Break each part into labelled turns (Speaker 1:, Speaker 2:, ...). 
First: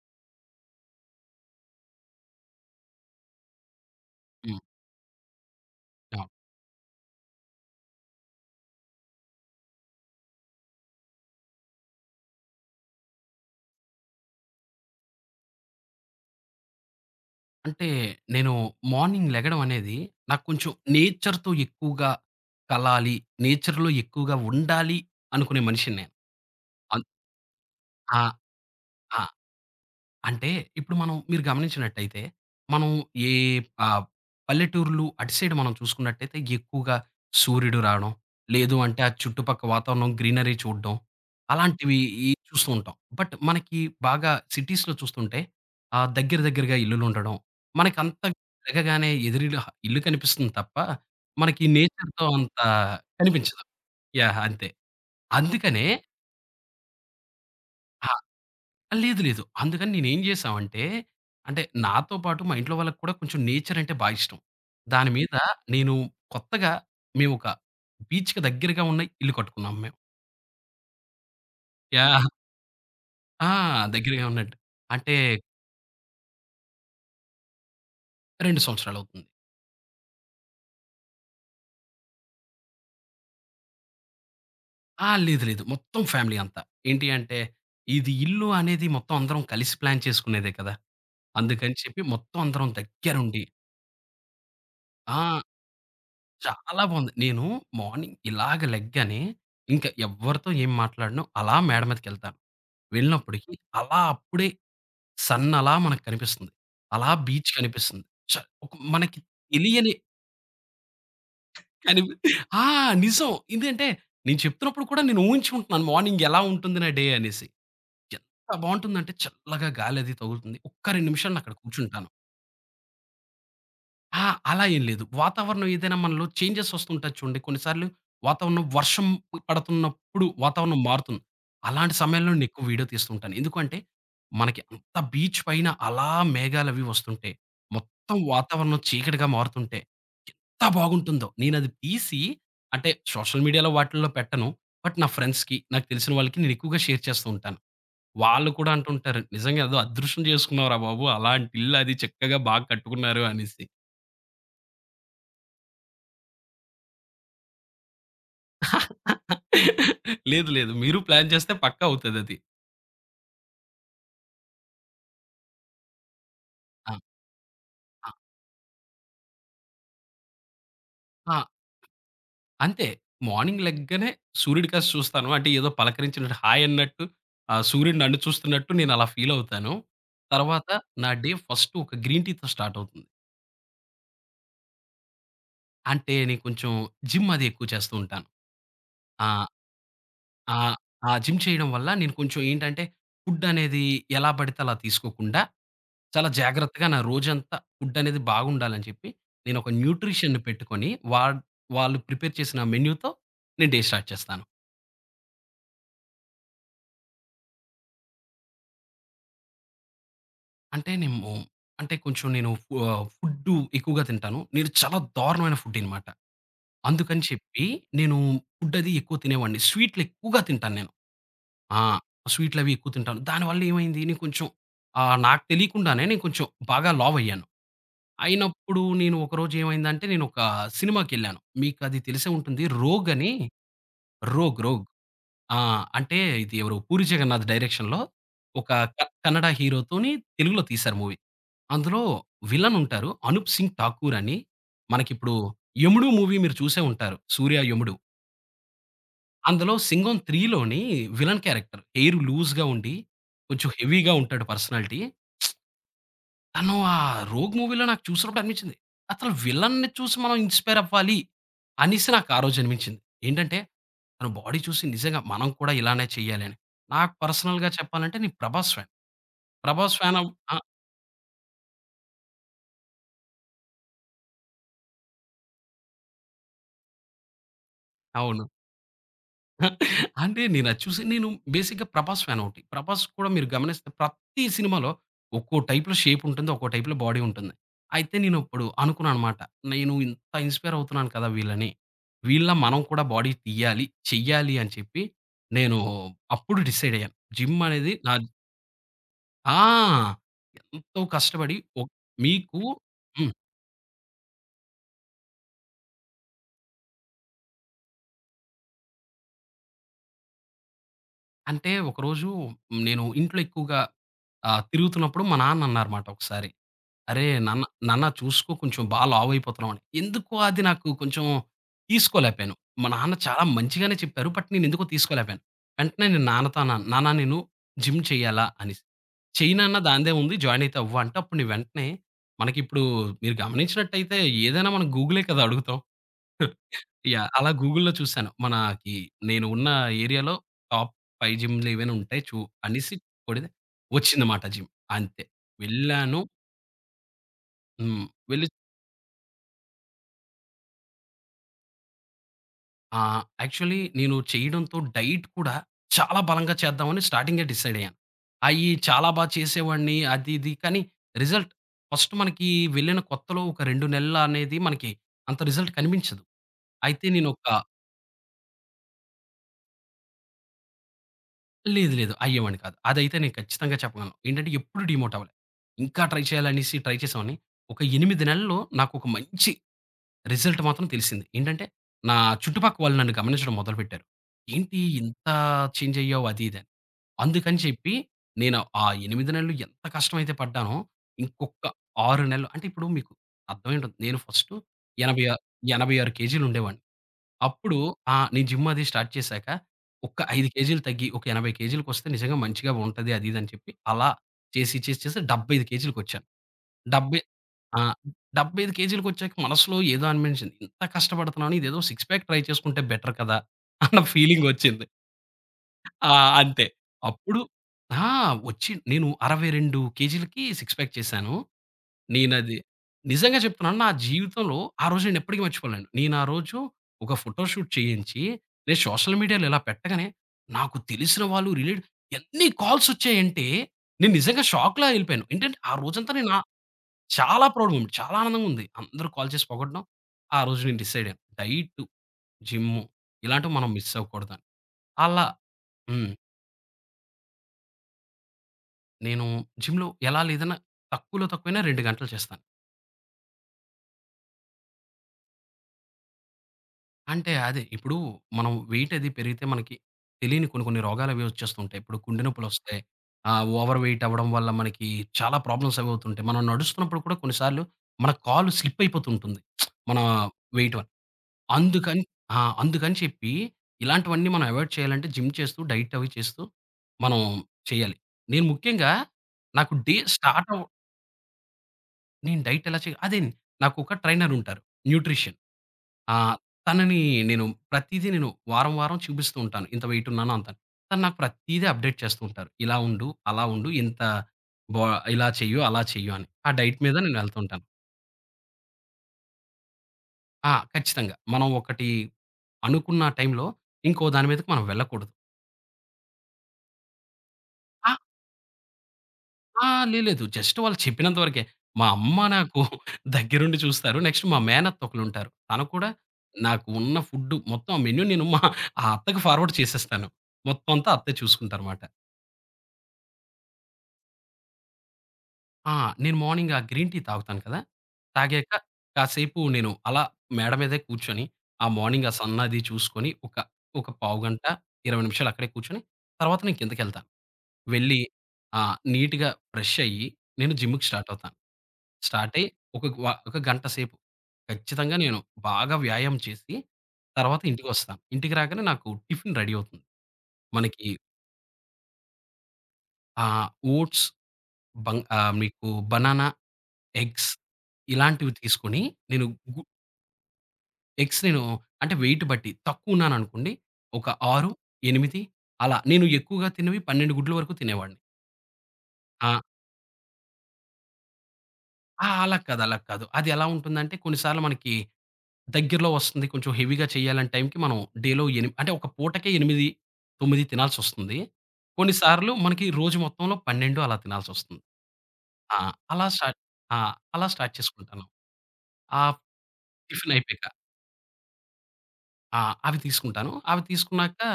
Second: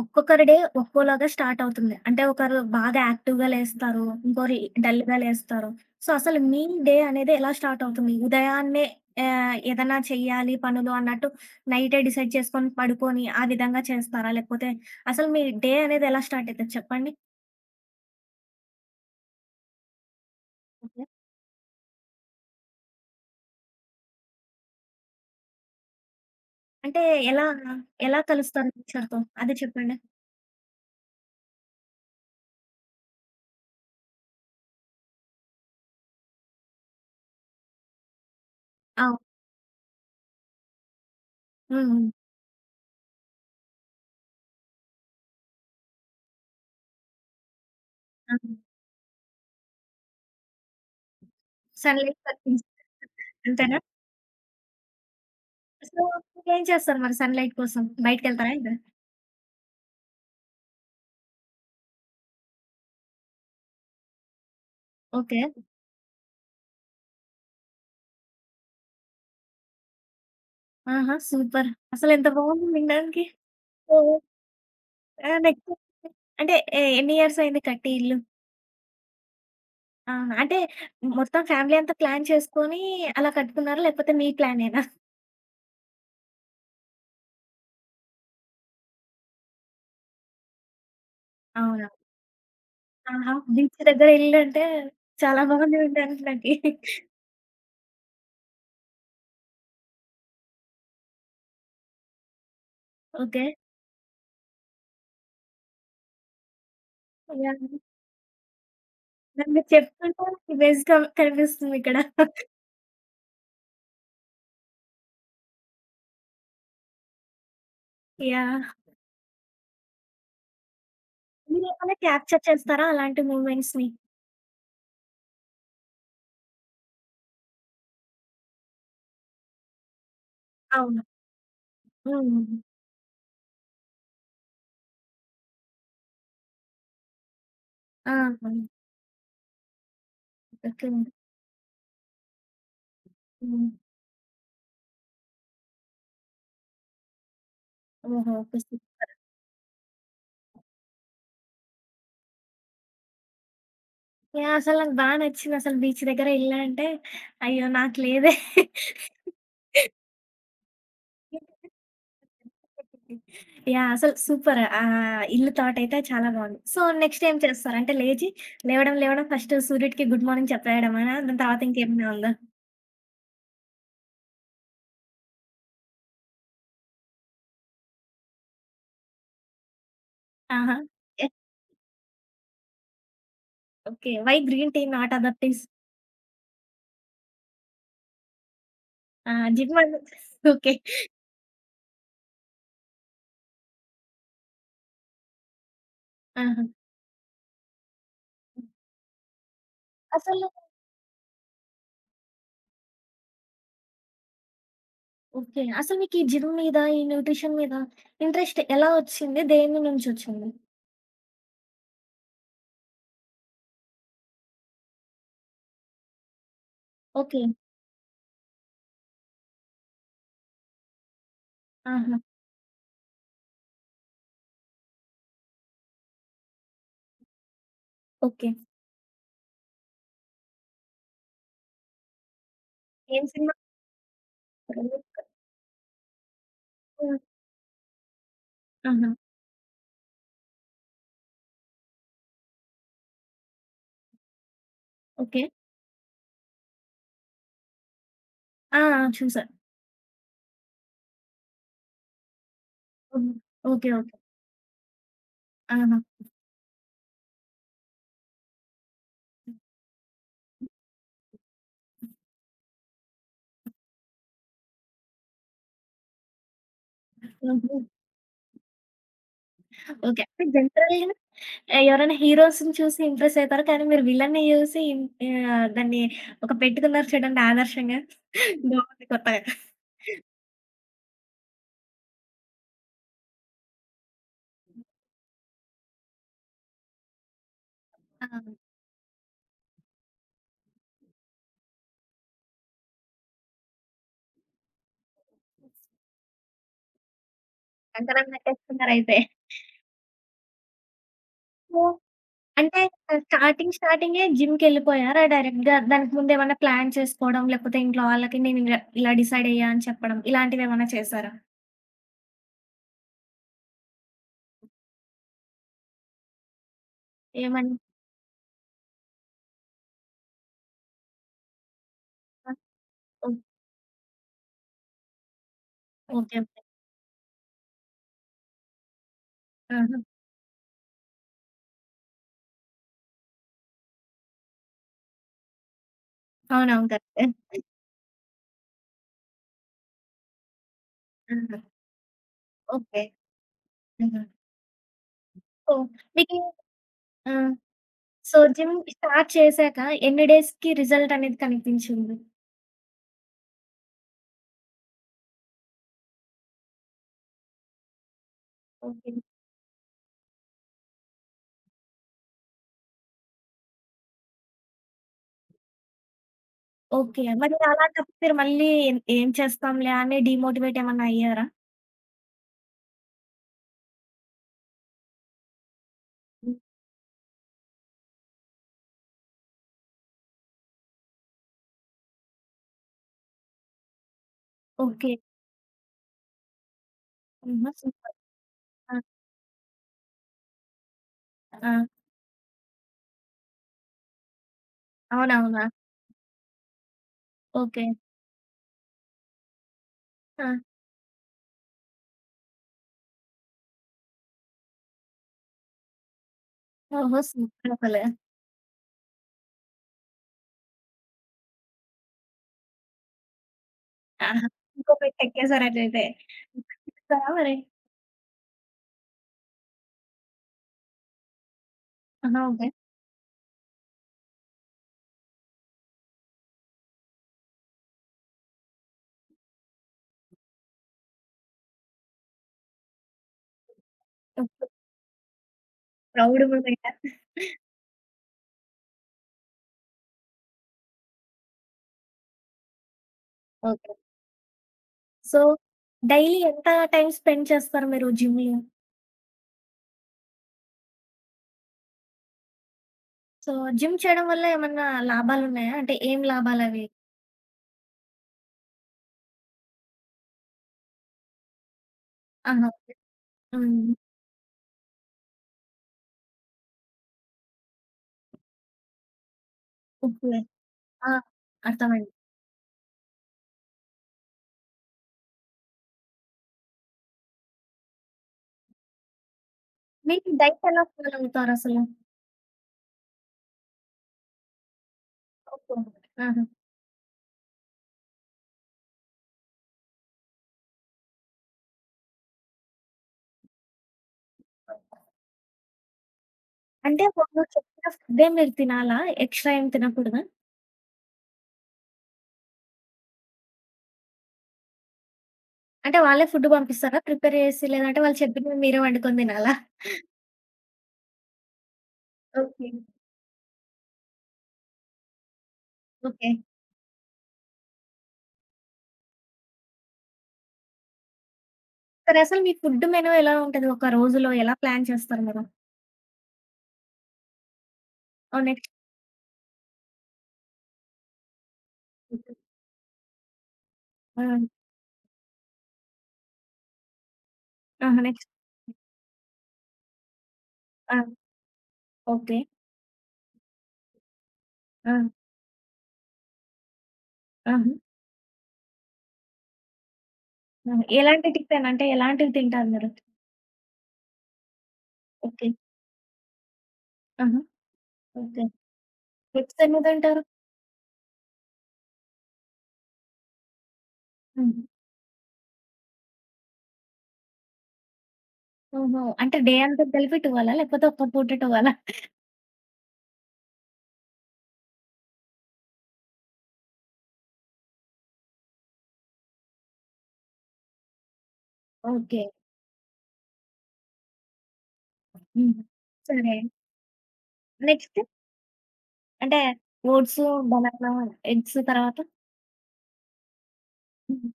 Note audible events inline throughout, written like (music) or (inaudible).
Speaker 1: ఒక్కొక్కరి day ఒక్కోలాగా start అవుతుంది. అంటే ఒకరు బాగా యాక్టివ్‌గా లేస్తారు. ఇంకోరి
Speaker 2: హ్మ్.
Speaker 1: డల్‌గా లేస్తారు. సో,
Speaker 2: అవును.
Speaker 1: అసలు మీ డే అనేది ఎలా స్టార్ట్ అవుతుంది? ఉదయాన్నే ఏదన్నా చెయ్యాలి పనులు అన్నట్టు నైటే డిసైడ్ చేసుకొని పడుకొని ఆ విధంగా చేస్తారా? లేకపోతే అసలు మీ డే అనేది ఎలా స్టార్ట్ అయితది చెప్పండి?
Speaker 2: అంటే నేను మార్నింగ్ లెగడం అనేది నాకు కొంచెం
Speaker 1: ఓకే.
Speaker 2: నేచర్‌తో ఎక్కువగా కలాలి, నేచర్‌లో ఎక్కువగా ఉండాలి అనుకునే మనిషిని నేను.
Speaker 1: అంటే
Speaker 2: అన్
Speaker 1: ఎలా ఎలా
Speaker 2: ఆ!
Speaker 1: కలుస్తారు
Speaker 2: ఆ!
Speaker 1: నేచర్‌తో అది చెప్పండి?
Speaker 2: అంటే ఇప్పుడు మనం మీరు గమనించినట్టయితే, మనం ఏ ఆహ్, పల్లెటూర్లు అటు సైడ్ మనం చూసుకున్నట్టయితే ఎక్కువగా సూర్యుడు రాడం, లేదు అంటే ఆ
Speaker 1: అవును.
Speaker 2: చుట్టుపక్క వాతావరణం గ్రీనరీ చూడడం,
Speaker 1: హ్మ్.
Speaker 2: అలాంటివి
Speaker 1: హ్మ్.
Speaker 2: చూస్తూ ఉంటాం. బట్ మనకి బాగా సిటీస్‌లో చూస్తుంటే దగ్గర దగ్గరగా ఇల్లులుండడం, మనకంత
Speaker 1: ఆ!
Speaker 2: వెలగగానే ఎదురీల ఇల్లు కనిపిస్తుంది తప్ప, మనకి
Speaker 1: సన్‌లైట్
Speaker 2: నేచర్‌తో అంత కనిపించదు.
Speaker 1: అంతేనా?
Speaker 2: యాహ్! అంతే. అందుకనే
Speaker 1: సో, మీరేం చేస్తారు మరి సన్‌లైట్ కోసం? బయటికెళ్తారా ఏంటి?
Speaker 2: లేదు. లేదు. అందుకని నేనేం జేశామంటే, అంటే నాతో పాటు మా ఇంట్లో వాళ్ళకి కూడా కొంచెం నేచర్ అంటే బా ఇష్టం. దాని మీద
Speaker 1: ఓకే.
Speaker 2: నేను కొత్తగా మేమొక బీచ్‌కి దగ్గరగా ఉన్న ఇల్లు కట్టుకున్నాం మేము.
Speaker 1: ఆహా! సూపర్. అసలెంత
Speaker 2: యాహ్!
Speaker 1: బావుంది వినడానికి.
Speaker 2: ఆ!
Speaker 1: ఓహ్!
Speaker 2: దగ్గరగా ఉన్నట్టు. అంటే
Speaker 1: ఆ! నెక్స్ట్ అంటే ఎన్ని ఇయర్స్ అయింది కట్టి ఇల్లు?
Speaker 2: 2 సంవత్సరాలవుతుంది.
Speaker 1: అవునా? అంటే మొత్తం ఫ్యామిలీ అంతా ప్లాన్ చేసుకొని అలా కట్టుకున్నారా? లేకపోతే మీ ప్లానేనా?
Speaker 2: ఆ! లేదు. లేదు. మొత్తం ఫ్యామిలీ అంతా. ఏంటి అంటే, ఇది ఇల్లు అనేది మొత్తం అందరం కలిసి ప్లాన్ చేసుకునేదే కదా! అందుకని
Speaker 1: అవునా?
Speaker 2: చెప్పి మొత్తం అందరం
Speaker 1: ఆహా!
Speaker 2: దగ్గరుండి
Speaker 1: బీచ్ దగ్గర ఇల్లు అంటే
Speaker 2: ఆ!
Speaker 1: చాలా బాగుంది వినడానికి నాకి.
Speaker 2: చాలా బావుంది. నేను మార్నింగ్ ఇలాగ లెగ్గానే ఇంక ఎవ్వరితో ఏం మాట్లాడను. అలా మేడ మీదకెళ్తాను.
Speaker 1: ఓకే.
Speaker 2: వెళ్ళినప్పటికి అలా అప్పుడే సన్ అలా మనకు కనిపిస్తుంది. అలా బీచ్
Speaker 1: యాహ్!
Speaker 2: కనిపిస్తుంది. చ ఒక మనకి
Speaker 1: నాకు మీరు
Speaker 2: తెలియని
Speaker 1: చెప్తుంటే ఇమేజ్ కనిపిస్తుంది ఇక్కడ.
Speaker 2: కని ఆ! నిజం. ఎందుకంటే నేను చెప్తున్నప్పుడు కూడా నేను ఊహించుకుంటున్నాను మార్నింగ్ ఎలా ఉంటుంది నా డే అనేసి. ఎంత
Speaker 1: యాహ్!
Speaker 2: బావుంటుందంటే చల్లగా గాలి అది తగులుతుంది. ఒక్క 2 నిమిషాలు అక్కడ
Speaker 1: మీరేమైనా
Speaker 2: కూర్చుంటాను.
Speaker 1: క్యాప్చర్ చేస్తారా అలాంటి మూవ్‌మెంట్స్‌ని?
Speaker 2: ఆ! అలా ఏం లేదు. వాతావరణం ఏదైనా మనలో చేంజెస్ వస్తుంటది చూడండి. కొన్నిసార్లు వాతావరణం వర్షం పడుతున్నప్పుడు వాతావరణం
Speaker 1: అవును.
Speaker 2: మారుతుంది. అలాంటి సమయంలో నేను
Speaker 1: హ్మ్.
Speaker 2: ఎక్కువ వీడియో తీస్తుంటాను. ఎందుకంటే మనకి అంత బీచ్ పైన అలా మేఘాలవి వస్తుంటే,
Speaker 1: ఆ!
Speaker 2: మొత్తం
Speaker 1: అవును.
Speaker 2: వాతావరణం చీకటిగా మారుతుంటే ఎంత
Speaker 1: ఓకే.
Speaker 2: బాగుంటుందో. నేనది తీసి అంటే సోషల్
Speaker 1: హ్మ్.
Speaker 2: మీడియాలో వాటిల్లో పెట్టను. బట్ నా ఫ్రెండ్స్‌కి, నాకు తెలిసిన వాళ్ళకి నేను ఎక్కువగా షేర్ చేస్తూ ఉంటాను.
Speaker 1: ఓహో!
Speaker 2: వాళ్ళు కూడా
Speaker 1: ఓకే.
Speaker 2: అంటుంటారు, "నిజంగా ఏదో అదృష్టం చేసుకున్నావురా బాబు! అలాంటి ఇల్లు అది చక్కగా బాగా కట్టుకున్నారు" అనేసి.
Speaker 1: యాహ్! అసలు నాకు బా నచ్చిందసలు బీచ్ దగ్గర ఇల్లు అంటే, అయ్యో! నాకు లేదే.
Speaker 2: లేదు, లేదు. మీరు ప్లాన్ చేస్తే పక్కా అవుతదది.
Speaker 1: యాహ్! అసలు సూపర్. ఇల్లు థాట్ అయితే చాలా బాగుంది. సో,
Speaker 2: ఆ!
Speaker 1: నెక్స్ట్ ఏం చేస్తారంటే
Speaker 2: ఆ!
Speaker 1: లేచి లేవడం, లేవడం ఫస్ట్ సూర్యుడికి గుడ్ మార్నింగ్ చెప్పేయడమేనా? దాని
Speaker 2: ఆ!
Speaker 1: తర్వాత ఇంకేమైనా ఉందా?
Speaker 2: అంతే. మార్నింగ్ లెగ్గానే సూర్యుడికాస్త చూస్తాను. అంటే ఏదో పలకరించినట్టు హాయ్ అన్నట్టు సూర్యుడు నన్ను చూస్తున్నట్టు నేనలా ఫీలవుతాను. తర్వాత
Speaker 1: ఆహా!
Speaker 2: నా డే
Speaker 1: యాహ్!
Speaker 2: ఫస్ట్ ఒక గ్రీన్ టీతో స్టార్ట్ అవుతుంది.
Speaker 1: Okay. Why green tea not other teas?
Speaker 2: అంటే నేను కొంచెం జిమ్ అది ఎక్కువ చేస్తూ ఉంటాను.
Speaker 1: ఆ!
Speaker 2: ఆ!
Speaker 1: జిమ్ (laughs)
Speaker 2: ఆ!
Speaker 1: ఓకే.
Speaker 2: ఆ జిమ్ చేయడం వల్ల నేను కొంచెం ఏంటంటే, ఫుడ్ అనేది ఎలా పడితే అలా తీసుకోకుండా, చాలా
Speaker 1: ఆహా!
Speaker 2: జాగ్రత్తగా నా రోజంతా ఫుడ్ అనేది బాగుండాలని చెప్పి, నేను ఒక న్యూట్రిషియన్‌ని
Speaker 1: అసలు
Speaker 2: పెట్టుకొని, వాళ్ళు ప్రిపేర్ చేసిన మెన్యూతో నేను డే స్టార్ట్ చేస్తాను.
Speaker 1: ఓకే. అసలు మీకు ఈ జిమ్ మీద, ఈ న్యూట్రిషన్ మీద ఇంట్రెస్ట్ ఎలా వచ్చింది? దేని నుంచొచ్చింది?
Speaker 2: అంటే నేము అంటే కొంచెం నేను ఫుడ్డు ఎక్కువగా తింటాను. నేను చాలా దారుణమైన ఫుడ్డీనమాట. అందుకని
Speaker 1: ఓకే.
Speaker 2: చెప్పి నేను ఫుడ్ అది ఎక్కువ తినేవాడిని. స్వీట్‌లు ఎక్కువగా తింటాను నేను. ఆ!
Speaker 1: ఆహా!
Speaker 2: స్వీట్‌లవి ఎక్కువ తింటాను. దానివల్ల ఏమైంది నేను కొంచెం నాకు తెలియకుండానే నేను కొంచెం బాగా లావయ్యాను.
Speaker 1: ఓకే.
Speaker 2: అయినప్పుడు నేను ఒకరోజు ఏమైందంటే నేను ఒక సినిమాకెళ్ళాను. మీకది తెలిసే ఉంటుంది. 'రోగ్'
Speaker 1: ఏం
Speaker 2: అని
Speaker 1: సినిమా?
Speaker 2: 'రోగ్'
Speaker 1: (laughs)
Speaker 2: ఆ! అంటే ఇది ఎవరు 'పూరి జగన్నాథ్' డైరెక్షన్‌లో ఒక
Speaker 1: ఆహా!
Speaker 2: కన్నడ హీరోతోని తెలుగులో తీశారు మూవీ. అందులో విలన్ ఉంటారు. 'అనూప్ సింగ్ ఠాకూర్' అని మనకిప్పుడు
Speaker 1: ఓకే.
Speaker 2: 'యముడు' మూవీ మీరు చూసే ఉంటారు. 'సూర్య యముడు.'
Speaker 1: ఆ! ఆ! చూసా.
Speaker 2: అందులో 'సింగం 3' లోని విలన్ క్యారెక్టర్ హెయిర్ లూజ్‌గా ఉండి,
Speaker 1: హ్మ్.
Speaker 2: కొంచెం
Speaker 1: ఓకే.
Speaker 2: హెవీగా
Speaker 1: ఓకే.
Speaker 2: ఉంటాడు పర్సనాలిటీ.
Speaker 1: ఆహా!
Speaker 2: తను ఆ 'రోగ్' మూవీలో నాకు చూసినప్పుడు అనిపించింది. అసలు విలన్‌ని చూసి మనం ఇన్‌స్పైర్ అవ్వాలి అనేసి నాకు ఆ రోజు అనిపించింది. ఏంటంటే తన బాడీ చూసి నిజంగా మనం కూడా ఇలానే చేయాలి అని. నాకు పర్సనల్‌గా
Speaker 1: హుహు.
Speaker 2: చెప్పాలంటే నేను 'Prabhas' fan. 'Prabhas' fan
Speaker 1: okay. అంటే
Speaker 2: ఆ!
Speaker 1: జనరల్‌గా ఎవరైనా హీరోస్‌ని చూసి ఇంప్రెస్ అయితారు. కానీ మీరు విలన్‌ని చూసి దాన్ని ఒక పెట్టుకున్నారు చూడండి ఆదర్శంగా.
Speaker 2: అవును.
Speaker 1: (laughs) బావుంది కొత్తగా.
Speaker 2: అంటే నేనది చూసి నేను బేసిక్‌గా 'ప్రభాస్' ఫ్యాన్ ఒకటి. 'ప్రభాస్' కూడా మీరు గమనిస్తే ప్రతి సినిమాలో ఒక్కో టైప్‌లో షేప్ ఉంటుంది. ఒక్కో టైప్‌లో బాడీ ఉంటుంది. అయితే
Speaker 1: ఆ!
Speaker 2: నేనప్పుడు అనుకున్నాననమాట. నేను ఇంత ఇన్‌స్పైర్ అవుతున్నాను కదా! వీళ్ళని. వీళ్ళ మనం కూడా బాడీ తీయాలి, చెయ్యాలి అని చెప్పి నేను అప్పుడు డిసైడ్ అయ్యాను. జిమ్ అనేది నా
Speaker 1: కంకణం కట్టేసుకున్నారయితే.
Speaker 2: ఆ! ఎంతో కష్టపడి
Speaker 1: ఓహ్!
Speaker 2: మీకు
Speaker 1: అంటే
Speaker 2: హ్మ్.
Speaker 1: స్టార్టింగే జిమ్‌కెళ్ళిపోయారా డైరెక్ట్‌గా? దానికి ముందేమన్నా ప్లాన్ చేసుకోవడం, లేకపోతే ఇంట్లో వాళ్ళకి నేను ఇలా ఇలా డిసైడ్ అయ్యా అని చెప్పడం ఇలాంటివేమన్నా చేసారా?
Speaker 2: అంటే ఒకరోజు నేను ఇంట్లో ఎక్కువగా తిరుగుతున్నప్పుడు మా నాన్న అన్నారమాట ఒకసారి. అరే! నాన్న,
Speaker 1: ఏమని?
Speaker 2: నాన్న చూసుకో కొంచెం బా లావయిపోతున్నావని. ఎందుకో అది నాకు కొంచెం
Speaker 1: ఆ!
Speaker 2: తీసుకోలేకపోయాను. మా నాన్న
Speaker 1: ఓకే.
Speaker 2: చాలా మంచిగానే చెప్పారు. బట్ నేనెందుకో తీసుకోలేకపోయాను. వెంటనే
Speaker 1: ఓకే.
Speaker 2: నేను నాన్నతో
Speaker 1: ఓకే.
Speaker 2: అన్నాను. నాన్న నేను జిమ్ చేయాలా అనేసి. చెయ్యి నాన్న
Speaker 1: ఆహా!
Speaker 2: దానిదే ఉంది జాయినయితే అవ్వు అంటే అప్పుడు నేను వెంటనే మనకిప్పుడు మీరు గమనించినట్టయితే ఏదైనా మనం గూగులే కదా అడుగుతాం.
Speaker 1: అవునవును. కరెక్టే.
Speaker 2: యాహ్! అలా గూగుల్‌లో చూసాను. మనకి నేను ఉన్న ఏరియాలో టాప్ 5
Speaker 1: ఆహా!
Speaker 2: జిమ్‌లు ఏవైనా ఉంటాయి అనేసి
Speaker 1: ఓకే.
Speaker 2: కొడితే
Speaker 1: హ్మ్.
Speaker 2: వచ్చిందమాట జిమ్. అంతే.
Speaker 1: ఓహ్!
Speaker 2: వెళ్ళాను.
Speaker 1: మీకీ ఆ!
Speaker 2: హ్మ్.
Speaker 1: సో,
Speaker 2: వెళ్ళి
Speaker 1: జిమ్ స్టార్ట్ చేశాక ఎన్ని డేస్‌కి రిజల్ట్ అనేది కనిపించింది?
Speaker 2: ఆ! యాక్చువల్లీ నేను చేయడంతో డైట్ కూడా చాలా బలంగా చేద్దామని స్టార్టింగే డిసైడ్ అయ్యాను. అయి చాలా
Speaker 1: ఓకే.
Speaker 2: బా చేసేవాడిని అది ఇది కానీ రిజల్ట్ ఫస్ట్ మనకి వెళ్ళిన కొత్తలో ఒక 2 నెలల అనేది మనకి అంత రిజల్ట్ కనిపించదు. అయితే
Speaker 1: ఓకే.
Speaker 2: నేనొక
Speaker 1: మరి అలాంటప్పుడు మీరు మళ్ళీ ఏం ఏం చేస్తాంలే అని డీమోటివేట్ ఏమన్నా అయ్యారా?
Speaker 2: లేదు లేదు. అయ్యేవాడిని కాదు. అదైతే నేను ఖచ్చితంగా చెప్పగలను. ఏంటంటే ఎప్పుడు డీమోట్ అవ్వలే. ఇంకా ట్రై
Speaker 1: హ్మ్.
Speaker 2: చేయాలనేసి ట్రై చేసేవాడిని. ఒక 8 నెలల్లో నాకొక మంచి రిజల్ట్ మాత్రం తెలిసింది. ఏంటంటే, నా చుట్టుపక్క వాళ్ళు నన్ను గమనించడం మొదలుపెట్టారు. "ఏంటి
Speaker 1: ఓకే.
Speaker 2: ఇంత చేంజ్ అయ్యావు?" అది ఇది అని. అందుకని
Speaker 1: హుహు.
Speaker 2: చెప్పి
Speaker 1: సూపర్.
Speaker 2: నేను ఆ
Speaker 1: ఆ!
Speaker 2: 8 నెలలు ఎంత కష్టమైతే పడ్డానో, ఇంకొక
Speaker 1: ఆ!
Speaker 2: 6 నెలలు అంటే ఇప్పుడు మీకు అర్థమై ఉంటుంది. నేను ఫస్టు ఎనభై ఆ
Speaker 1: అవునవునా?
Speaker 2: 86 కేజీలుండేవాడిని. అప్పుడు
Speaker 1: ఓకే.
Speaker 2: ఆ! నేను జిమ్ అది స్టార్ట్ చేశాక, ఒక్క
Speaker 1: ఆ!
Speaker 2: 5 కేజీలు తగ్గి ఒక 80 కేజీలకొస్తే నిజంగా మంచిగా ఉంటది అది ఇది అని చెప్పి అలా చేసి, చేసి, చేసి 75 కేజీలకొచ్చాను.
Speaker 1: ఓహో!
Speaker 2: 70
Speaker 1: సూపర్
Speaker 2: ఆ!
Speaker 1: అసలు.
Speaker 2: 75 కేజీలకొచ్చాక మనసులో ఏదో అనిపించింది. ఇంత కష్టపడుతున్నాను ఇదేదో సిక్స్ ప్యాక్ ట్రై చేసుకుంటే బెటర్ కదా! అన్న
Speaker 1: ఆహా!
Speaker 2: ఫీలింగొచ్చింది.
Speaker 1: ఇంకో మెట్టెక్కేసారట్లయితే.
Speaker 2: ఆ! అంతే.
Speaker 1: (laughs) (unintelligible)
Speaker 2: అప్పుడు
Speaker 1: మరి?
Speaker 2: ఆ! వచ్చి నేను 62 కేజీలకి సిక్స్ ప్యాక్ చేశాను.
Speaker 1: ఆహా!
Speaker 2: నేనది
Speaker 1: ఓకే.
Speaker 2: నిజంగా చెప్తున్నాను. నా జీవితంలో ఆ రోజు నేనెప్పటికి మర్చిపోలేను. నేనా రోజు ఒక ఫోటో షూట్ చేయించి, నేను సోషల్ మీడియాలో ఇలా పెట్టగానే, నాకు తెలిసిన వాళ్ళు రిలేట్ ఎన్ని కాల్సొచ్చాయంటే, నేను నిజంగా
Speaker 1: ఓకే.
Speaker 2: షాక్‌లా ఎళ్ళిపోయాను. ఏంటంటే, ఆ రోజంతా నేను
Speaker 1: ప్రౌడ్ మూమెంటా?
Speaker 2: చాలా ప్రౌడ్ మూమెంట్. చాలా ఆనందంగా ఉంది. అందరూ కాల్ చేసి పొగడడం. ఆ రోజు నేను డిసైడ్ అయ్యాను. డైట్, జిమ్ము ఇలాంటివి మనం మిస్
Speaker 1: ఓకే.
Speaker 2: అవ్వకూడదని. అలా
Speaker 1: సో,
Speaker 2: హ్మ్.
Speaker 1: డైలీ ఎంత టైమ్ స్పెండ్ చేస్తారు మీరు జిమ్‌లో?
Speaker 2: నేను జిమ్‌లో ఎలా లేదన్నా తక్కువలో తక్కువైనా 2 గంటలు చేస్తాను.
Speaker 1: సో, జిమ్ చేయడం వల్ల ఏమన్నా లాభాలున్నాయా? అంటే ఏం లాభాలవి?
Speaker 2: అంటే అదే. ఇప్పుడు మనం వెయిట్ అది పెరిగితే మనకి తెలియని కొన్ని కొన్ని రోగాలవి వచ్చేస్తుంటాయి. ఇప్పుడు గుండె
Speaker 1: ఆహా!
Speaker 2: నొప్పులొస్తాయి.
Speaker 1: ఓకే.
Speaker 2: Over
Speaker 1: hmm.
Speaker 2: వెయిట్ అవ్వడం వల్ల మనకి చాలా ప్రాబ్లమ్స్ అవి అవుతుంటాయి. మనం నడుస్తున్నప్పుడు కూడా కొన్ని సార్లు మన కాలు స్లిప్ అయిపోతూ ఉంటుంది. మన
Speaker 1: ఓకే.
Speaker 2: వెయిట్ వల్ల.
Speaker 1: ఆ!
Speaker 2: అందుకని
Speaker 1: అర్థమైంది.
Speaker 2: ఆ! అందుకని చెప్పి ఇలాంటివన్నీ మనం అవాయిడ్ చేయాలంటే జిమ్ చేస్తూ, డైట్ అవి చేస్తూ మనం చేయాలి. నేను ముఖ్యంగా నాకు డే
Speaker 1: మీరు
Speaker 2: స్టార్ట్ అవ్వ
Speaker 1: డైట్ ఎలా ఫాలో అవుతారసలు?
Speaker 2: నేను డైట్ ఎలా చేయ అదే నాకు ఒక ట్రైనర్ ఉంటారు. న్యూట్రిషన్.
Speaker 1: ఓకే.
Speaker 2: ఆ!
Speaker 1: ఆహా!
Speaker 2: తనని నేను ప్రతీదీ నేను వారం, వారం చూపిస్తూ ఉంటాను. ఇంత వెయిట్ ఉన్నాను అంతాను. తను నాకు ప్రతీదీ అప్డేట్ చేస్తూ ఉంటారు. ఇలా ఉండు, అలా ఉండు, ఇంత బా ఇలా చెయ్యు, అలా చెయ్యు అని. ఆ డైట్ మీద
Speaker 1: అంటే
Speaker 2: నేను వెళ్తూ
Speaker 1: వాళ్ళు
Speaker 2: ఉంటాను.
Speaker 1: చెప్పిన ఫుడ్డే మీరు తినాలా? ఎక్స్‌ట్రా ఏం తినకూడదా?
Speaker 2: ఆ! ఖచ్చితంగా. మనం ఒకటి అనుకున్న టైంలో ఇంకో దాని మీదకి మనం వెళ్ళకూడదు.
Speaker 1: అంటే వాళ్ళే ఫుడ్ పంపిస్తారా ప్రిపేర్ జేసి?
Speaker 2: ఆ!
Speaker 1: లేదంటే వాళ్ళు చెప్పినవి మీరే వండుకొని తినాలా?
Speaker 2: ఆ! లేదు, లేదు. జస్ట్ వాళ్ళు చెప్పినంత వరకే. మా అమ్మ నాకు
Speaker 1: ఓకే.
Speaker 2: (laughs) దగ్గరుండి చూస్తారు. నెక్స్ట్ మా మేనత్త ఒకలుంటారు. తను కూడా
Speaker 1: ఓకే.
Speaker 2: నాకు ఉన్న ఫుడ్డు మొత్తం మెన్యూ నేను మా ఆ అత్తకి ఫార్వర్డ్ చేసేస్తాను. మొత్తం అంతా అత్తే చూసుకుంటారమాట.
Speaker 1: సరే అసలు మీ ఫుడ్ మెను ఎలా ఉంటది? ఒక రోజులో ఎలా ప్లాన్ చేస్తారు మీరు?
Speaker 2: ఆ! నేను మార్నింగ్ ఆ గ్రీన్ టీ తాగుతాను కదా!
Speaker 1: ఓహ్!
Speaker 2: తాగాక
Speaker 1: నెక్స్ట్
Speaker 2: కాసేపు నేను అలా మేడ మీదే కూర్చొని, ఆ మార్నింగ్ ఆ సన్ అది చూసుకొని ఒక
Speaker 1: ఆ!
Speaker 2: పావుగంట, 20 నిమిషాలు అక్కడే కూర్చొని, తర్వాత నేను కిందకెళ్తాను. వెళ్ళి
Speaker 1: ఆహా! నెక్స్ట్
Speaker 2: నీట్‌గా ఫ్రెష్ అయ్యి, నేను జిమ్‌కి
Speaker 1: ఆ!
Speaker 2: స్టార్ట్ అవుతాను. Start
Speaker 1: okay.
Speaker 2: అయ్యి ఒక గంట సేపు
Speaker 1: ఆ!
Speaker 2: ఖచ్చితంగా నేను బాగా వ్యాయామం చేసి, తర్వాత
Speaker 1: ఆహా!
Speaker 2: ఇంటికొస్తాను. ఇంటికి రాగానే నాకు టిఫిన్ రెడీ అవుతుంది.
Speaker 1: హ్మ్.
Speaker 2: మనకి
Speaker 1: ఎలాంటి టిఫిన్? అంటే ఎలాంటివి తింటారు మీరు?
Speaker 2: ఆహ్, ఓట్స్,
Speaker 1: ఓకే.
Speaker 2: మీకు బనానా ఎగ్స్
Speaker 1: ఆహా!
Speaker 2: ఇలాంటివి
Speaker 1: ఓకే.
Speaker 2: తీసుకొని నేను
Speaker 1: ఎగ్స్
Speaker 2: గు
Speaker 1: ఎన్ని తింటారు?
Speaker 2: ఎగ్స్ నేను అంటే వెయిట్ బట్టి తక్కువున్నాననుకోండి. ఒక 6,
Speaker 1: హ్మ్.
Speaker 2: 8 అలా. నేను ఎక్కువగా తిన్నవి 12 గుడ్ల వరకు తినేవాడిని.
Speaker 1: ఓహో!
Speaker 2: ఆ!
Speaker 1: అంటే డే అంతా కలిపి 12 లేకపోతే ఒక్క పూట 12
Speaker 2: ఆ! అలా కాదు, అలా కాదు. అది ఎలా ఉంటుందంటే కొన్నిసార్లు మనకి దగ్గరలో వస్తుంది. కొంచెం హెవీగా చేయాలని టైంకి మనం డేలో ఎనిమి అంటే ఒక పూటకే 8, 9 తినాల్సొస్తుంది.
Speaker 1: ఓకే.
Speaker 2: కొన్నిసార్లు మనకి రోజు మొత్తంలో 12 అలా తినాల్సొస్తుంది.
Speaker 1: హ్మ్.
Speaker 2: ఆ! అలా
Speaker 1: సరే.
Speaker 2: స్టార్ట్ ఆ! అలా స్టార్ట్
Speaker 1: నెక్స్ట్?
Speaker 2: చేసుకుంటాను. ఆ
Speaker 1: అంటే
Speaker 2: టిఫిన్
Speaker 1: ఓట్స్,
Speaker 2: అయిపోయాక.
Speaker 1: బనానా, ఎగ్స్ తర్వాత?
Speaker 2: ఆ! అవి తీసుకుంటాను. అవి తీసుకున్నాక
Speaker 1: హ్మ్.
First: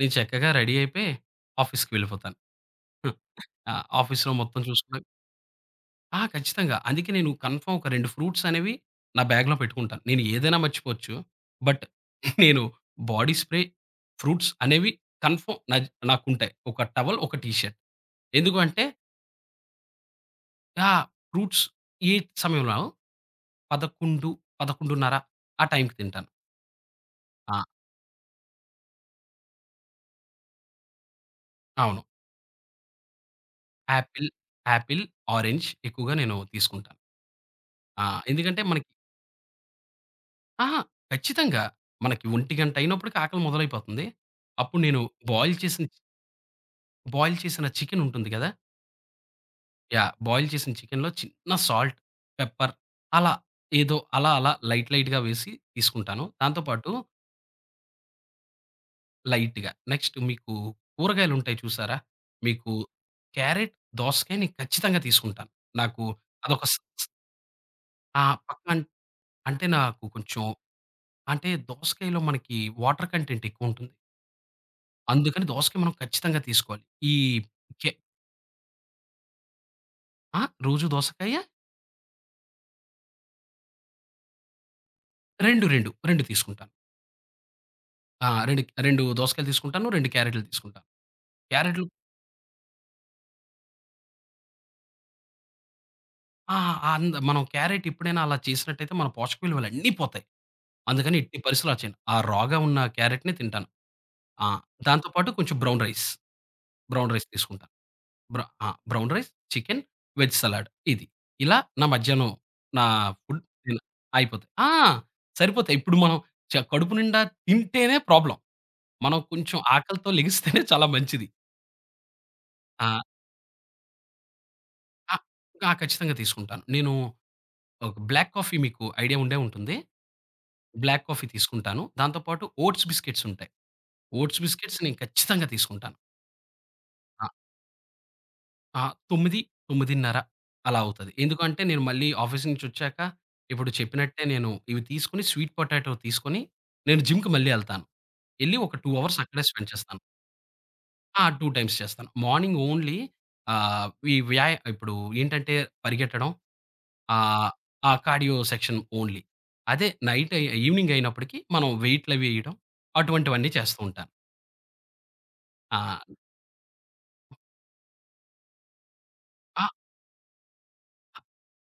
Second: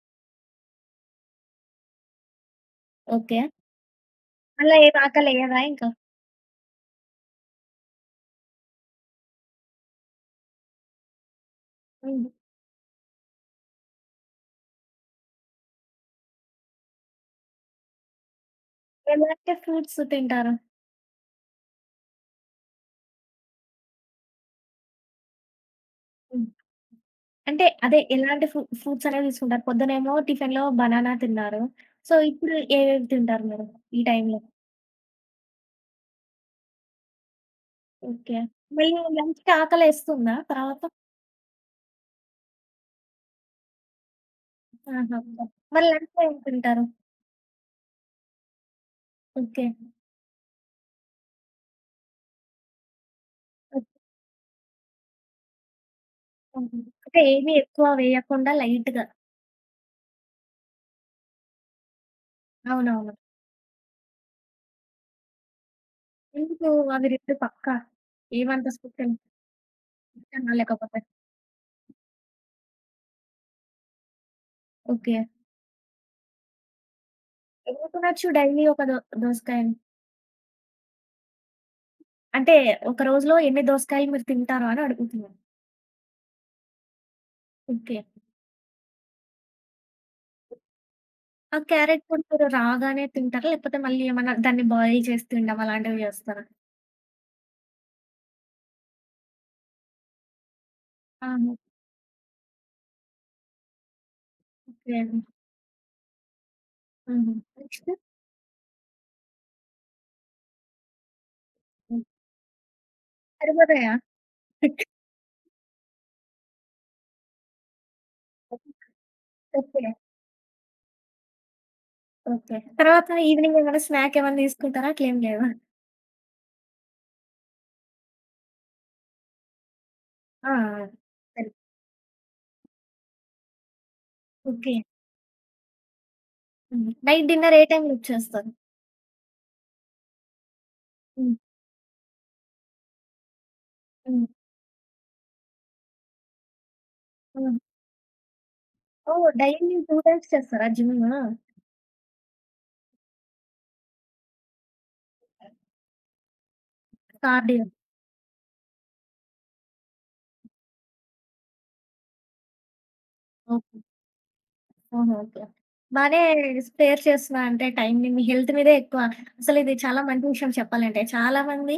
Speaker 2: నేను చక్కగా రెడీ అయిపోయి ఆఫీస్‌కి వెళ్ళిపోతాను. హ్మ్.
Speaker 1: ఓకే.
Speaker 2: ఆఫీస్‌లో మొత్తం
Speaker 1: మళ్ళా ఏం
Speaker 2: చూసుకున్నాక
Speaker 1: ఆకలేయదా ఇంకా?
Speaker 2: ఆ! ఖచ్చితంగా. అందుకే నేను కన్ఫర్మ్ ఒక 2 ఫ్రూట్స్ అనేవి నా బ్యాగ్‌లో పెట్టుకుంటాను. నేను ఏదైనా మర్చిపోవచ్చు. బట్
Speaker 1: హ్మ్.
Speaker 2: నేను బాడీ స్ప్రే, ఫ్రూట్స్ అనేవి కన్ఫర్మ్ నాజ్ నాకుంటాయి. ఒక టవల్, ఒక టీ షర్ట్. ఎందుకు అంటే
Speaker 1: ఎలాంటి ఫ్రూట్స్ తింటారు?
Speaker 2: ఆ! ఫ్రూట్స్ ఏ సమయంలో 11, 11:30 ఆ టైంకి తింటాను.
Speaker 1: హ్మ్.
Speaker 2: ఆ!
Speaker 1: అంటే అదే ఎలాంటి ఫ్రూట్స్ అనేవి తీసుకుంటారు? పొద్దునేమో టిఫిన్‌లో బనానా తిన్నారు.
Speaker 2: అవును.
Speaker 1: సో, ఇప్పుడు ఏవేవి తింటారు మీరు ఈ
Speaker 2: యాపిల్,
Speaker 1: టైంలో?
Speaker 2: యాపిల్, ఆరెంజ్ ఎక్కువగా నేను తీసుకుంటాను. ఆ!
Speaker 1: ఓకే.
Speaker 2: ఎందుకంటే మనకి
Speaker 1: మళ్ళీ లంచ్‌కి ఆకలేస్తుందా
Speaker 2: అహా!
Speaker 1: తర్వాత?
Speaker 2: ఖచ్చితంగా. మనకి ఒంటి గంట అయినప్పటికి ఆకలి మొదలైపోతుంది. అప్పుడు నేను
Speaker 1: ఆహా! ఓకే.
Speaker 2: బాయిల్ చేసిన
Speaker 1: మరి లంచ్‌లో ఏం తింటారు?
Speaker 2: చికెన్ ఉంటుంది కదా!
Speaker 1: ఓకే.
Speaker 2: యాహ్! బాయిల్ చేసిన చికెన్‌లో చిన్న సాల్ట్, పెప్పర్ అలా
Speaker 1: ఓకే.
Speaker 2: ఏదో అలా అలా లైట్ లైట్‌గా వేసి తీసుకుంటాను. దాంతో పాటు
Speaker 1: అంటే ఏమి ఎక్కువ వేయకుండా లైట్‌గా.
Speaker 2: లైట్‌గా నెక్స్ట్ మీకు కూరగాయలుంటాయి చూసారా? మీకు
Speaker 1: అవునవును.
Speaker 2: క్యారెట్, దోసకాయ నేను ఖచ్చితంగా తీసుకుంటాను. నాకు అదొక
Speaker 1: ఎందుకు
Speaker 2: స్ స్
Speaker 1: అవి 2 పక్కా?
Speaker 2: ఆ!
Speaker 1: ఏమంత
Speaker 2: పక్కా
Speaker 1: స్పెషల్
Speaker 2: అంటే నాకు కొంచెం
Speaker 1: ఇష్టమా లేకపోతే?
Speaker 2: అంటే దోసకాయలో మనకి వాటర్ కంటెంట్ ఎక్కువ ఉంటుంది.
Speaker 1: ఓకే.
Speaker 2: అందుకని దోసకాయ మనం ఖచ్చితంగా తీసుకోవాలి. ఈ
Speaker 1: ఎన్ని
Speaker 2: కె
Speaker 1: తినొచ్చు డైలీ ఒక దోసకాయని?
Speaker 2: ఆ! రోజు దోసకాయ
Speaker 1: అంటే ఒక రోజులో ఎన్ని దోసకాయలు మీరు తింటారు అని అడుగుతున్నాను.
Speaker 2: 2, 2, 2 తీసుకుంటాను.
Speaker 1: ఓకే.
Speaker 2: ఆ! 2, 2 దోసకాయలు తీసుకుంటాను. 2 క్యారెట్‌లు తీసుకుంటాను.
Speaker 1: ఆ
Speaker 2: క్యారెట్‌లు
Speaker 1: క్యారెట్ కూడా మీరు రాగానే తింటారా? లేకపోతే మళ్ళీ ఏమన్నా దాన్ని బాయిల్ చేసి తినడం అలాంటివి చేస్తారా?
Speaker 2: ఆ! ఆ, అంద మనం క్యారెట్ ఎప్పుడైనా అలా చేసినట్టయితే మన పోషక విలువలన్నీ పోతాయి. అందుకని ఎట్టి
Speaker 1: ఆహా!
Speaker 2: పరిస్థితిలో అలా చేయను. ఆ రాగా ఉన్న క్యారెట్‌ని తింటాను. ఆ!
Speaker 1: ఓకే.
Speaker 2: దాంతో పాటు కొంచెం బ్రౌన్ రైస్, బ్రౌన్ రైస్
Speaker 1: హుహు.
Speaker 2: తీసుకుంటాను.
Speaker 1: నెక్స్ట్
Speaker 2: బ్ర ఆ! Brown rice, chicken, veg salad ఇది. ఇలా నా మధ్యాహ్నం నా ఫుడ్ నేను
Speaker 1: సరిపోతాయా?
Speaker 2: అయిపోతాయి. ఆ!
Speaker 1: ఓకే.
Speaker 2: సరిపోతాయి. ఇప్పుడు మనం కడుపు నిండా తింటేనే ప్రాబ్లమ్. మనం కొంచెం ఆకలితో లెగిస్తేనే చాలా మంచిది.
Speaker 1: ఓకే.
Speaker 2: ఆ!
Speaker 1: తర్వాత ఈవినింగ్ ఏమైనా స్నాక్ ఏమన్నా తీసుకుంటారా?
Speaker 2: ఆ!
Speaker 1: అట్లేం లేవా?
Speaker 2: ఆ! ఖచ్చితంగా తీసుకుంటాను. నేను ఒక బ్లాక్ కాఫీ మీకు ఐడియా ఉండే ఉంటుంది.
Speaker 1: ఆ! ఆ!
Speaker 2: బ్లాక్ కాఫీ
Speaker 1: సరే.
Speaker 2: తీసుకుంటాను. దాంతో పాటు ఓట్స్ బిస్కిట్స్ ఉంటాయి. Oats
Speaker 1: okay.
Speaker 2: బిస్కిట్స్ నేను ఖచ్చితంగా తీసుకుంటాను.
Speaker 1: హ్మ్.
Speaker 2: ఆ!
Speaker 1: నైట్ డిన్నర్ ఏ టైమ్‌లో చేస్తారు?
Speaker 2: ఆ! 9, 9:30 అలా అవుతది.
Speaker 1: హ్మ్.
Speaker 2: ఎందుకంటే నేను మళ్ళీ ఆఫీస్ నుంచొచ్చాక ఇప్పుడు చెప్పినట్టే
Speaker 1: హ్మ్.
Speaker 2: నేను ఇవి తీసుకొని స్వీట్ పొటాటో తీసుకొని నేను జిమ్‌కి మళ్ళీ
Speaker 1: హ్మ్.
Speaker 2: ఎళ్తాను. ఎళ్లి ఒక 2 అవర్స్
Speaker 1: ఓహ్!
Speaker 2: అక్కడే
Speaker 1: డైలీ
Speaker 2: స్పెండ్ చేస్తాను.
Speaker 1: 2 టైమ్స్ చేస్తారా జిమ్ము?
Speaker 2: ఆ! 2 టైమ్స్ చేస్తాను. మార్నింగ్ ఓన్లీ ఆహ్, ఈ వ్యాయా ఇప్పుడు ఏంటంటే పరిగెట్టడం ఆహ్,
Speaker 1: కార్డియో.
Speaker 2: ఆ కార్డియో సెక్షన్ ఓన్లీ. అదే నైట్ అయి ఈవెనింగ్ అయినప్పటికి మనం వెయిట్‌లవి ఎయడం అటువంటివన్నీ
Speaker 1: ఓకే.
Speaker 2: చేస్తూ ఉంటాను.
Speaker 1: ఓహో! ఓకే.
Speaker 2: ఆ!
Speaker 1: బానే స్పేర్ చేస్తున్నా అంటే టైమ్‌ని మీ హెల్త్ మీదే ఎక్కువ.
Speaker 2: ఆ!
Speaker 1: అసలిది చాలా మంచి విషయం చెప్పాలంటే. చాలా మంది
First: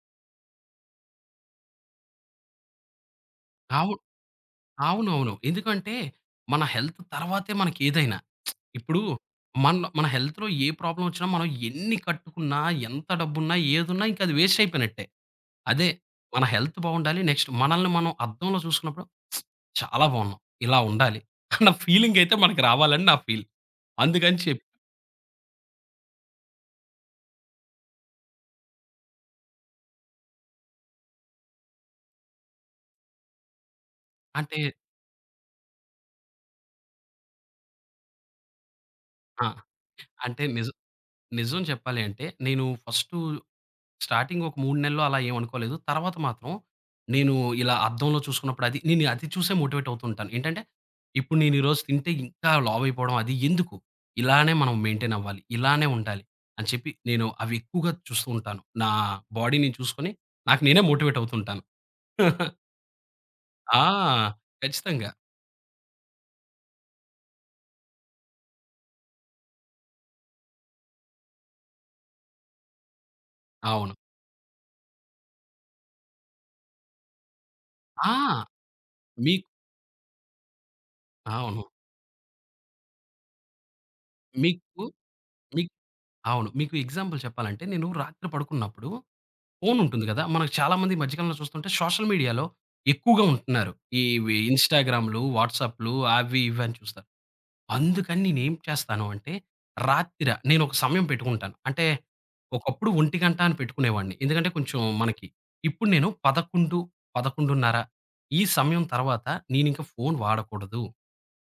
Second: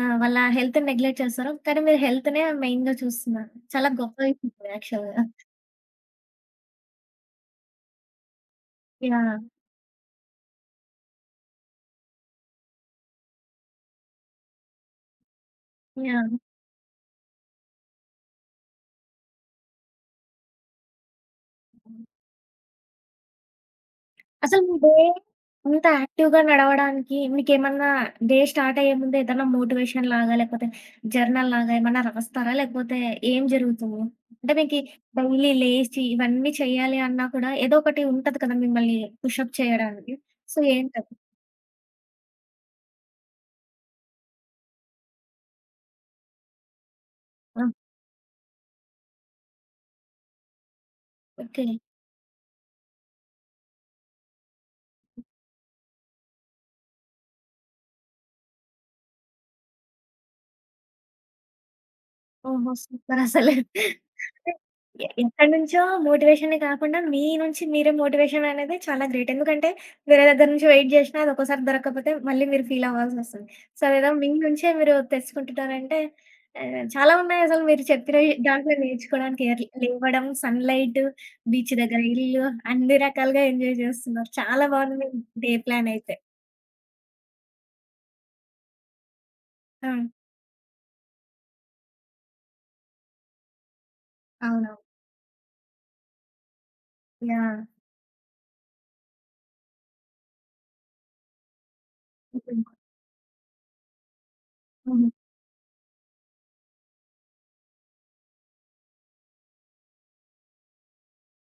Speaker 1: వాళ్ళ హెల్త్‌ని నెగ్లెక్ట్ చేస్తారు. కానీ మీరు హెల్త్‌నే మెయిన్‌గా చూస్తున్నారు. చాలా
Speaker 2: అవు
Speaker 1: గొప్ప విషయం యాక్చువల్‌గా.
Speaker 2: అవునవును. ఎందుకంటే మన హెల్త్ తర్వాతే మనకేదైనా. ఇప్పుడు
Speaker 1: యాహ్!
Speaker 2: మనలో మన హెల్త్‌లో ఏ ప్రాబ్లమ్ వచ్చినా మనం ఎన్ని కట్టుకున్నా, ఎంత డబ్బున్నా, ఏదున్నా ఇంక అది వేస్ట్ అయిపోయినట్టే. అదే
Speaker 1: యాహ్!
Speaker 2: మన హెల్త్ బావుండాలి. నెక్స్ట్ మనల్ని మనం అద్దంలో చూసుకున్నప్పుడు "ప్స్, చాలా బావున్నాం. ఇలా ఉండాలి అన్న ఫీలింగయితే మనకి రావాలని నా ఫీల్. అందుకని
Speaker 1: అసలు
Speaker 2: చెప్పి
Speaker 1: మీ డే ఇంత యాక్టివ్‌గా నడవడానికి మీకేమన్నా డే స్టార్ట్ అయ్యే ముందు ఏదన్నా మోటివేషన్ లాగా, లేకపోతే జర్నల్ లాగా ఏమన్నా రాస్తారా? లేకపోతే ఏం జరుగుతుంది? అంటే
Speaker 2: అంటే
Speaker 1: మీకి డైలీ లేచి ఇవన్నీ చేయాలి అన్నా కూడా ఏదో ఒకటి ఉంటది కదా! మిమ్మల్ని పుష్
Speaker 2: ఆ!
Speaker 1: అప్ చేయడానికి.
Speaker 2: అంటే
Speaker 1: సో,
Speaker 2: నిజం.
Speaker 1: ఏంటది?
Speaker 2: నిజం చెప్పాలి అంటే, నేను ఫస్టు స్టార్టింగ్ ఒక 3 నెలలు అలా ఏమనుకోలేదు. తర్వాత మాత్రం నేను
Speaker 1: ఆ!
Speaker 2: ఇలా అద్దంలో చూసుకున్నప్పుడు అది నేను అది చూసే మోటివేట్ అవుతుంటాను. ఏంటంటే, ఇప్పుడు నేను
Speaker 1: ఓకే.
Speaker 2: ఈరోజు తింటే ఇంకా లావయిపోవడం అది ఎందుకు? ఇలానే మనం మెయింటైన్ అవ్వాలి. ఇలానే ఉండాలి అని చెప్పి నేను అవి ఎక్కువగా చూస్తూ ఉంటాను. నా బాడీని చూసుకొని నాకు నేనే మోటివేట్ అవుతుంటాను. (laughs)
Speaker 1: ఓహో! సూపరసలు.
Speaker 2: ఆ! ఖచ్చితంగా.
Speaker 1: ఎక్కడి నుంచో మోటివేషనే కాకుండా మీ నుంచి మీరే మోటివేషన్ అనేది చాలా గ్రేట్. ఎందుకంటే వేరే దగ్గర నుంచి వెయిట్ జేషినా అది ఒక్కోసారి దొరక్కపోతే మళ్ళీ మీరు ఫీల్ అవ్వాల్సొస్తది. సో,
Speaker 2: అవును.
Speaker 1: అదేదో మీ నుంచే మీరు తెచ్చుకుంటున్నారంటే చాలా ఉన్నాయి అసలు మీరు చెప్పినవి
Speaker 2: ఆ!
Speaker 1: దాంట్లో నేర్చుకోవడానికి.
Speaker 2: మీకు
Speaker 1: ఎర్లీ లేవడం, సన్‌లైట్,
Speaker 2: అవును.
Speaker 1: బీచ్ దగ్గర ఇల్లు అన్ని రకాలుగా ఎంజాయ్ జేస్తున్నారు. చాలా
Speaker 2: మీకు,
Speaker 1: బావుంది మీ డే
Speaker 2: మీకు
Speaker 1: ప్లాన్ అయితే.
Speaker 2: అవును. మీకు ఎగ్జాంపుల్ చెప్పాలంటే, నేను రాత్రి పడుకున్నప్పుడు ఫోన్
Speaker 1: ఆ!
Speaker 2: ఉంటుంది కదా! మనకు చాలామంది ఈ మధ్య కాలంలో చూస్తుంటే సోషల్ మీడియాలో ఎక్కువగా ఉంటున్నారు. ఇవి
Speaker 1: అవునవును.
Speaker 2: ఇన్‌స్టాగ్రామ్‌లు, వాట్సాప్‌లు అవి ఇవి అని చూస్తారు.
Speaker 1: యాహ్!
Speaker 2: అందుకని నేనేం చేస్తాను అంటే రాత్తిర నేనొక సమయం పెట్టుకుంటాను. అంటే
Speaker 1: హ్మ్.
Speaker 2: ఒకప్పుడు 1:00 అని పెట్టుకునేవాడిని. ఎందుకంటే కొంచెం
Speaker 1: హుహు.
Speaker 2: మనకి ఇప్పుడు నేను 11, 11:30 ఈ సమయం తర్వాత నేనింక ఫోన్ వాడకూడదు.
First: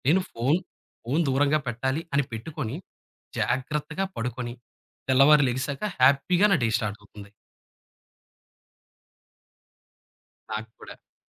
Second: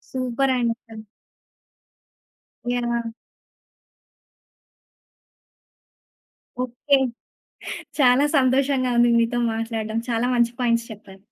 Speaker 2: నేను ఫోన్
Speaker 1: సూపరండి అసలు.
Speaker 2: ఫోన్ దూరంగా పెట్టాలి అని పెట్టుకొని
Speaker 1: యాహ్!
Speaker 2: జాగ్రత్తగా పడుకొని తెల్లవారు లెగిసాక హ్యాపీగా నా డే
Speaker 1: ఓకే.
Speaker 2: స్టార్ట్ అవుతుంది
Speaker 1: చాలా సంతోషంగా ఉంది మీతో మాట్లాడడం. చాలా మంచి
Speaker 2: నాకు
Speaker 1: పాయింట్స్
Speaker 2: కూడా.
Speaker 1: చెప్పారు.